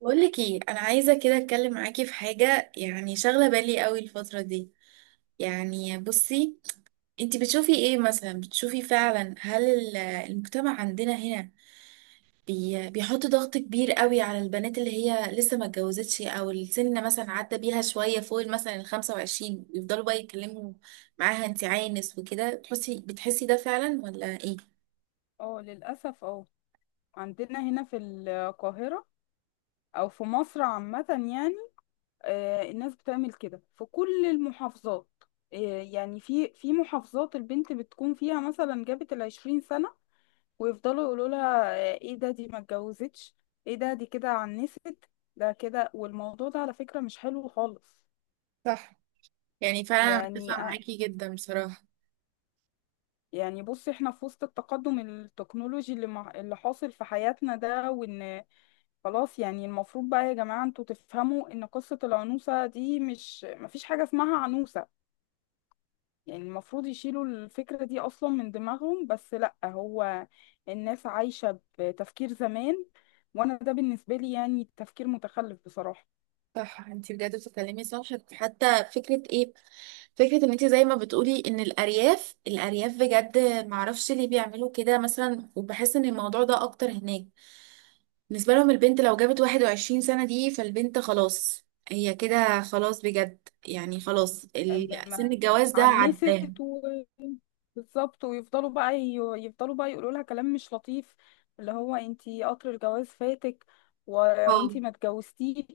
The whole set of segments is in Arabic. بقولك ايه، انا عايزه كده اتكلم معاكي في حاجه يعني شاغله بالي قوي الفتره دي. يعني بصي، انتي بتشوفي ايه مثلا؟ بتشوفي فعلا هل المجتمع عندنا هنا بيحط ضغط كبير قوي على البنات اللي هي لسه ما اتجوزتش او السن مثلا عدى بيها شويه فوق مثلا ال 25، يفضلوا بقى يتكلموا معاها انتي عانس وكده؟ تحسي بتحسي ده فعلا ولا ايه؟ اه، للأسف. اه عندنا هنا في القاهرة، أو في مصر عامة، يعني. الناس بتعمل كده في كل المحافظات. يعني في محافظات البنت بتكون فيها مثلا جابت 20 سنة، ويفضلوا يقولوا لها: ايه ده، دي ما اتجوزتش؟ ايه ده، دي كده عنست؟ ده كده. والموضوع ده على فكرة مش حلو خالص. صح، يعني فعلا أنا يعني متفقة معاكي جدا بصراحة. يعني بصي، احنا في وسط التقدم التكنولوجي اللي حاصل في حياتنا ده. وان خلاص، يعني المفروض بقى يا جماعة انتوا تفهموا ان قصة العنوسة دي مش مفيش حاجة اسمها عنوسة. يعني المفروض يشيلوا الفكرة دي اصلا من دماغهم، بس لا، هو الناس عايشة بتفكير زمان، وانا ده بالنسبة لي يعني تفكير متخلف بصراحة. صح، انتي بجد بتتكلمي صح. حتى فكرة ايه، فكرة ان انت زي ما بتقولي ان الارياف بجد، معرفش ليه بيعملوا كده مثلا، وبحس ان الموضوع ده اكتر هناك. بالنسبة لهم البنت لو جابت 21 سنة دي، فالبنت خلاص هي كده، خلاص بجد. يعني خلاص سن ما- الجواز ده عنست عداه. بالظبط. ويفضلوا بقى يفضلوا بقى يقولوا لها كلام مش لطيف، اللي هو انتي قطر الجواز فاتك و... اه، وانتي ما اتجوزتيش،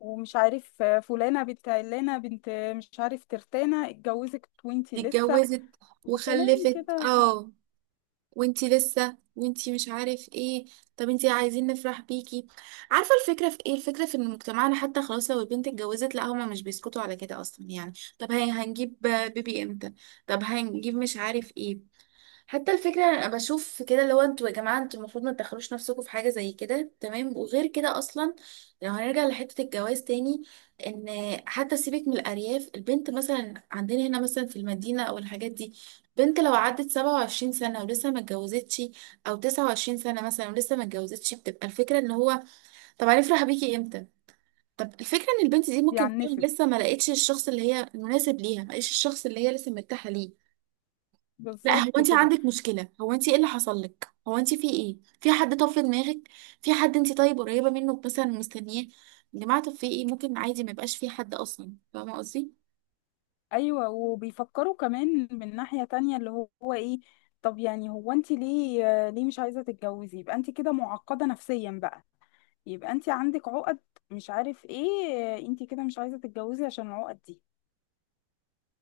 ومش عارف فلانة بنت علانة بنت، مش عارف ترتانة اتجوزت وانتي دي لسه، اتجوزت وكلام وخلفت. كده. اه وانتي لسه، وانتي مش عارف ايه. طب انتي عايزين نفرح بيكي. عارفه الفكره في ايه؟ الفكره في ان مجتمعنا حتى خلاص لو البنت اتجوزت لا هما مش بيسكتوا على كده اصلا. يعني طب هي هنجيب بيبي امتى؟ طب هنجيب مش عارف ايه. حتى الفكرة انا بشوف كده اللي هو انتوا يا جماعة، انتوا المفروض ما تدخلوش نفسكم في حاجة زي كده، تمام؟ وغير كده اصلا لو هنرجع لحتة الجواز تاني، ان حتى سيبك من الارياف، البنت مثلا عندنا هنا مثلا في المدينة او الحاجات دي، بنت لو عدت 27 سنة ولسه ما اتجوزتش او 29 سنة مثلا ولسه ما اتجوزتش، بتبقى الفكرة ان هو طب هنفرح بيكي امتى؟ طب الفكرة ان البنت دي ممكن فعلا يعنست، لسه ما لقيتش الشخص اللي هي المناسب ليها، ما لقيتش الشخص اللي هي لسه مرتاحة ليه. لا هو بالظبط انت كده. عندك مشكلة، هو انت ايه اللي حصل لك، هو انت في ايه، في حد طف في دماغك، في حد انت طيب قريبة منه مثلا مستنياه؟ يا جماعة طب في ايه، ممكن عادي ما يبقاش في حد اصلا، فاهمة قصدي؟ ايوه، وبيفكروا كمان من ناحية تانية اللي هو ايه؟ طب يعني، هو انتي ليه مش عايزة تتجوزي؟ يبقى انتي كده معقدة نفسيا بقى، يبقى انت عندك عقد، مش عارف ايه، انت كده مش عايزة تتجوزي عشان العقد دي.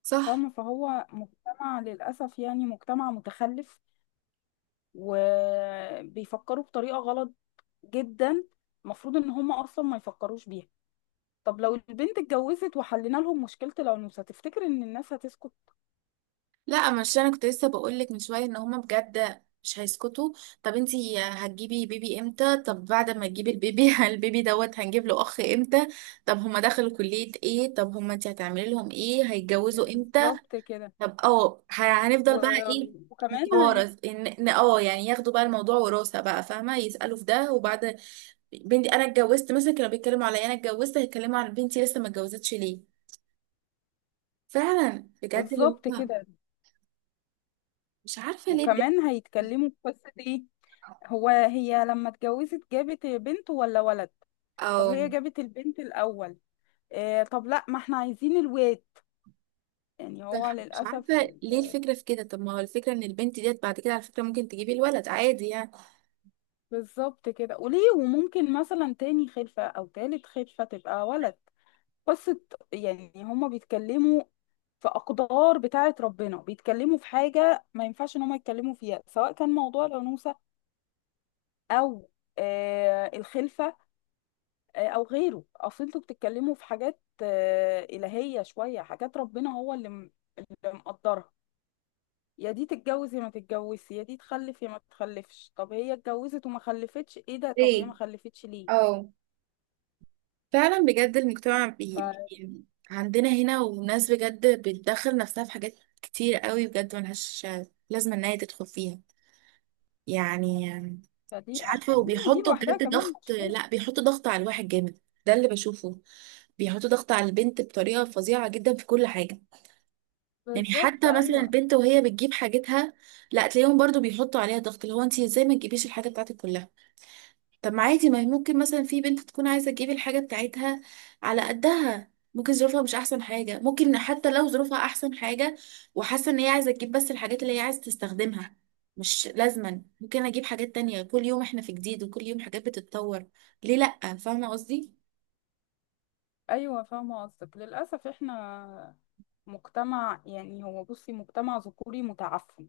صح. فاهمة؟ فهو مجتمع للأسف يعني، مجتمع متخلف، وبيفكروا بطريقة غلط جدا. المفروض ان هم اصلا ما يفكروش بيها. طب لو البنت اتجوزت وحلينا لهم مشكلة الأنوثة، تفتكر ان الناس هتسكت؟ لا، مش انا كنت لسه بقول لك من شوية ان هما بجد مش هيسكتوا. طب انت هتجيبي بيبي امتى؟ طب بعد ما تجيبي البيبي البيبي دوت هنجيب له اخ امتى؟ طب هما دخلوا كلية ايه؟ طب هما انت هتعملي لهم ايه؟ هيتجوزوا امتى؟ بالظبط كده. طب اه، و... هنفضل بقى ايه، وكمان هي. نتوارث؟ ان إن اه يعني ياخدوا بقى الموضوع وراثة بقى، فاهمة؟ يسألوا في ده، وبعد بنتي انا اتجوزت مثلا كانوا بيتكلموا عليا انا اتجوزت، هيتكلموا عن بنتي لسه ما اتجوزتش ليه. فعلا بجد اللي بالظبط هو كده، مش عارفة ليه بجد. وكمان هيتكلموا في قصة ايه: هو هي لما اتجوزت جابت بنت ولا ولد؟ طب او هي جابت البنت الأول. طب لا، ما احنا عايزين الواد. يعني هو صح مش للأسف عارفة ليه الفكرة في كده. طب ما هو الفكرة ان البنت ديت بعد كده على فكرة ممكن تجيبي الولد عادي يعني. بالظبط كده. وليه؟ وممكن مثلا تاني خلفة أو تالت خلفة تبقى ولد. قصة. يعني هما بيتكلموا في أقدار بتاعة ربنا، بيتكلموا في حاجة ما ينفعش إن هما يتكلموا فيها، سواء كان موضوع الأنوثة أو الخلفة أو غيره. أصل انتوا بتتكلموا في حاجات إلهية، شوية حاجات ربنا هو اللي مقدرها. يا دي تتجوز يا ما تتجوزش، يا دي تخلف يا ما تخلفش. طب هي اتجوزت وما خلفتش، ايه ده؟ طب هي ليه؟ ما خلفتش ليه؟ اه فعلا بجد المجتمع ف... عندنا هنا، وناس بجد بتدخل نفسها في حاجات كتير قوي بجد ملهاش لازمة ان هي تدخل فيها. يعني فدي، مش عارفة، لأن دي وبيحطوا لوحدها بجد كمان ضغط، مشكلة. لا بيحطوا ضغط على الواحد جامد، ده اللي بشوفه. بيحطوا ضغط على البنت بطريقة فظيعة جدا في كل حاجة. يعني بالظبط حتى مثلا ايوه. البنت وهي بتجيب حاجتها لا تلاقيهم برضو بيحطوا عليها ضغط اللي هو انت ازاي ما تجيبيش الحاجة بتاعتك كلها. طب ما عادي، ما هي ممكن مثلا في بنت تكون عايزة تجيب الحاجة بتاعتها على قدها، ممكن ظروفها مش أحسن حاجة، ممكن حتى لو ظروفها أحسن حاجة وحاسة إن هي عايزة تجيب بس الحاجات اللي هي عايزة تستخدمها. مش لازما ممكن أجيب حاجات تانية، كل يوم إحنا في جديد وكل يوم حاجات بتتطور. ليه لأ؟ فاهمة قصدي؟ ايوه، فاهمة قصدك. للأسف احنا مجتمع، يعني هو بصي، مجتمع ذكوري متعفن.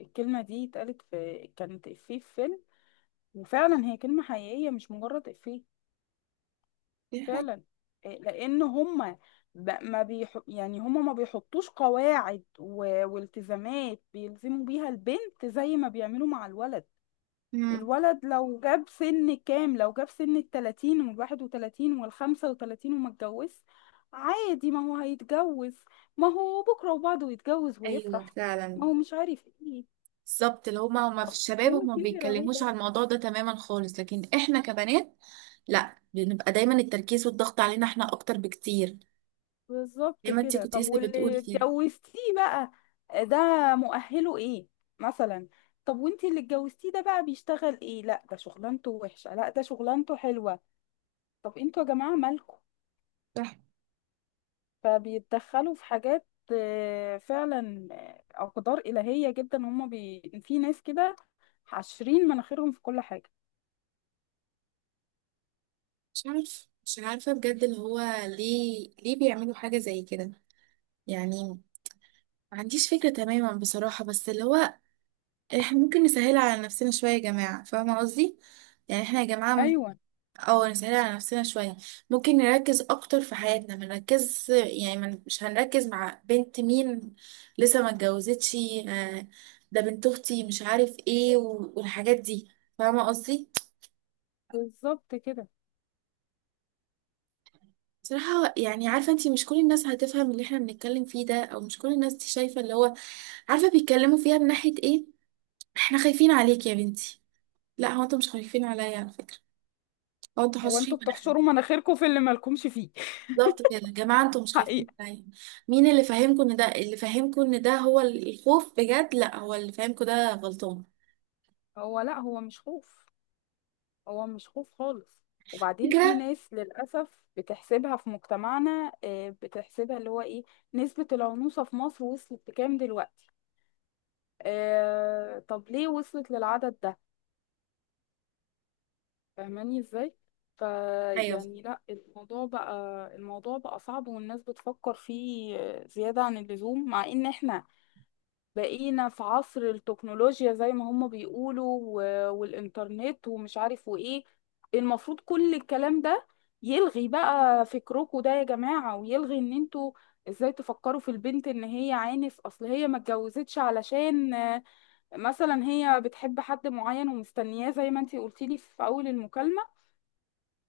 الكلمة دي اتقالت كانت إفيه في فيلم، وفعلا هي كلمة حقيقية مش مجرد إفيه. دي حاجة. فعلا. إيه، لان هم ب- ما بيح... يعني هم ما بيحطوش قواعد والتزامات بيلزموا بيها البنت زي ما بيعملوا مع الولد. امم الولد لو جاب سن كام، لو جاب سن 30 و31 و35 وما اتجوز، عادي، ما هو هيتجوز. ما هو بكرة وبعده يتجوز ايوه ويفرح، فعلا. ما هو مش عارف ايه. بالظبط اللي هما، هما في طب الشباب هما هو ما كبر اهو. بيتكلموش على الموضوع ده تماما خالص، لكن احنا كبنات لا، بنبقى دايما التركيز والضغط علينا احنا اكتر بكتير. بالظبط زي ما انت كده. كنت طب لسه واللي بتقولي كده اتجوزتيه بقى ده مؤهله ايه مثلا؟ طب وانتي اللي اتجوزتيه ده بقى بيشتغل ايه؟ لا ده شغلانته وحشة، لا ده شغلانته حلوة. طب انتوا يا جماعة مالكوا؟ صح. فبيتدخلوا في حاجات. فعلا، أقدار إلهية جدا. هما في ناس كده حاشرين مناخيرهم في كل حاجة. مش عارف، مش عارفة بجد اللي هو ليه، ليه بيعملوا حاجة زي كده؟ يعني ما عنديش فكرة تماما بصراحة، بس اللي هو احنا ممكن نسهل على نفسنا شوية يا جماعة، فاهمة قصدي؟ يعني احنا يا جماعة ايوه اه نسهل على نفسنا شوية. ممكن نركز أكتر في حياتنا، ما نركز يعني ما ن- مش هنركز مع بنت مين لسه ما اتجوزتش، آه، ده بنت أختي مش عارف ايه، والحاجات دي. فاهمة قصدي؟ بالظبط كده. بصراحة يعني عارفة انتي مش كل الناس هتفهم اللي احنا بنتكلم فيه ده، او مش كل الناس دي شايفة اللي هو عارفة بيتكلموا فيها من ناحية ايه. احنا خايفين عليك يا بنتي، لا هو انتوا مش خايفين عليا على فكرة، هو انتوا هو حاشرين انتوا مناخيركم. بتحشروا مناخيركم في اللي مالكمش فيه. بالظبط كده، يا جماعة انتوا مش خايفين حقيقة. عليا. مين اللي فاهمكم ان ده، اللي فاهمكم ان ده هو الخوف بجد، لا، هو اللي فاهمكم ده غلطان. هو لا، هو مش خوف، هو مش خوف خالص. وبعدين في فكرة. ناس للأسف بتحسبها في مجتمعنا، بتحسبها اللي هو ايه: نسبة العنوسة في مصر وصلت لكام دلوقتي؟ طب ليه وصلت للعدد ده؟ فاهماني ازاي؟ ايوه، فيعني لا، الموضوع بقى صعب، والناس بتفكر فيه زيادة عن اللزوم. مع ان احنا بقينا في عصر التكنولوجيا زي ما هم بيقولوا، والإنترنت، ومش عارف وإيه. المفروض كل الكلام ده يلغي بقى فكركم ده يا جماعة، ويلغي إن انتوا ازاي تفكروا في البنت ان هي عانس. اصل هي ما اتجوزتش علشان مثلا هي بتحب حد معين ومستنياه زي ما انتي قلتيلي في اول المكالمة،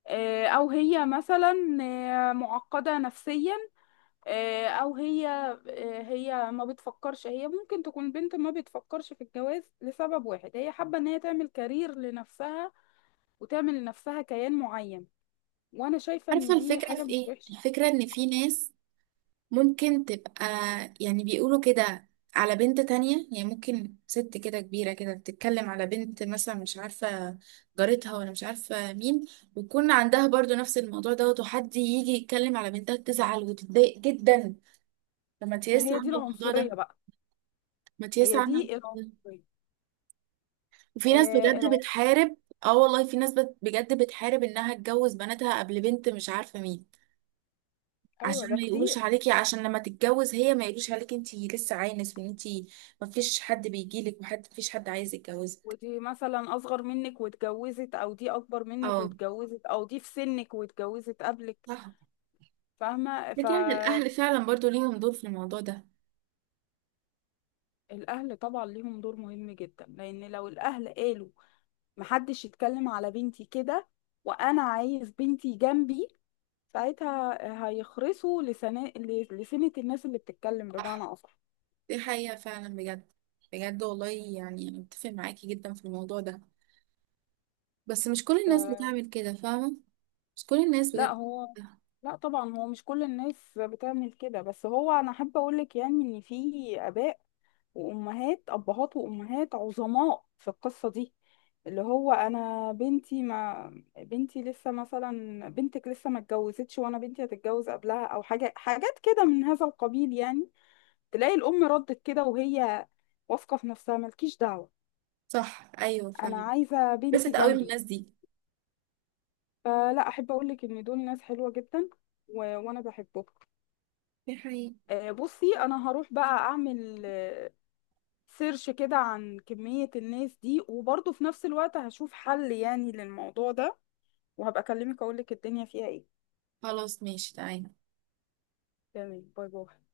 او هي مثلا معقدة نفسيا، آه، او هي آه، هي ما بتفكرش، هي ممكن تكون بنت ما بتفكرش في الجواز لسبب واحد: هي حابة ان هي تعمل كارير لنفسها، وتعمل لنفسها كيان معين. وانا شايفة عارفة ان دي الفكرة حاجة في مش ايه؟ وحشة. الفكرة ان في ناس ممكن تبقى يعني بيقولوا كده على بنت تانية. يعني ممكن ست كده كبيرة كده بتتكلم على بنت مثلا مش عارفة جارتها ولا مش عارفة مين، ويكون عندها برضو نفس الموضوع دوت، وحد يجي يتكلم على بنتها تزعل وتتضايق جدا. لما ما تياس هي دي عاملة الموضوع العنصرية ده، بقى، ما تياس هي عاملة دي الموضوع ده. العنصرية. وفي ناس آه بجد العنصر. بتحارب. اه والله في ناس بجد بتحارب انها تجوز بناتها قبل بنت مش عارفة مين، ايوه عشان ده ما يقولوش كتير. عليكي. عشان لما تتجوز هي ما يقولوش عليكي انتي لسه عانس وان انتي ما فيش حد بيجيلك وحد، ما فيش حد عايز يتجوزك. ودي مثلا اصغر منك واتجوزت، او دي اكبر منك اه، واتجوزت، او دي في سنك واتجوزت قبلك. صح. فاهمة؟ لكن يعني الاهل فعلا برضو ليهم دور في الموضوع ده. الاهل طبعا ليهم دور مهم جدا، لان لو الاهل قالوا محدش يتكلم على بنتي كده، وانا عايز بنتي جنبي، ساعتها هيخرسوا لسنة الناس اللي بتتكلم، بمعنى صح، اصح. دي حقيقة فعلا بجد. بجد والله يعني أنا متفق معاكي جدا في الموضوع ده، بس مش كل ف... الناس بتعمل كده، فاهمة؟ مش كل الناس لا بجد. هو لا طبعا هو مش كل الناس بتعمل كده، بس هو انا احب اقولك يعني ان في اباء وامهات ابهات وامهات عظماء في القصة دي، اللي هو انا بنتي ما بنتي لسه مثلا بنتك لسه ما اتجوزتش، وانا بنتي هتتجوز قبلها، او حاجات كده من هذا القبيل، يعني تلاقي الأم ردت كده وهي واثقة في نفسها: مالكيش دعوة، صح، أيوة أنا فعلا. عايزة بس بنتي قوي من جنبي. الناس دي. فلا أحب أقولك إن دول ناس حلوة جدا وأنا بحبهم. دي حقيقة. بصي أنا هروح بقى أعمل سيرش كده عن كمية الناس دي، وبرضه في نفس الوقت هشوف حل يعني للموضوع ده، وهبقى أكلمك أقولك الدنيا فيها إيه. خلاص، ماشي، تعالي. تمام، باي باي.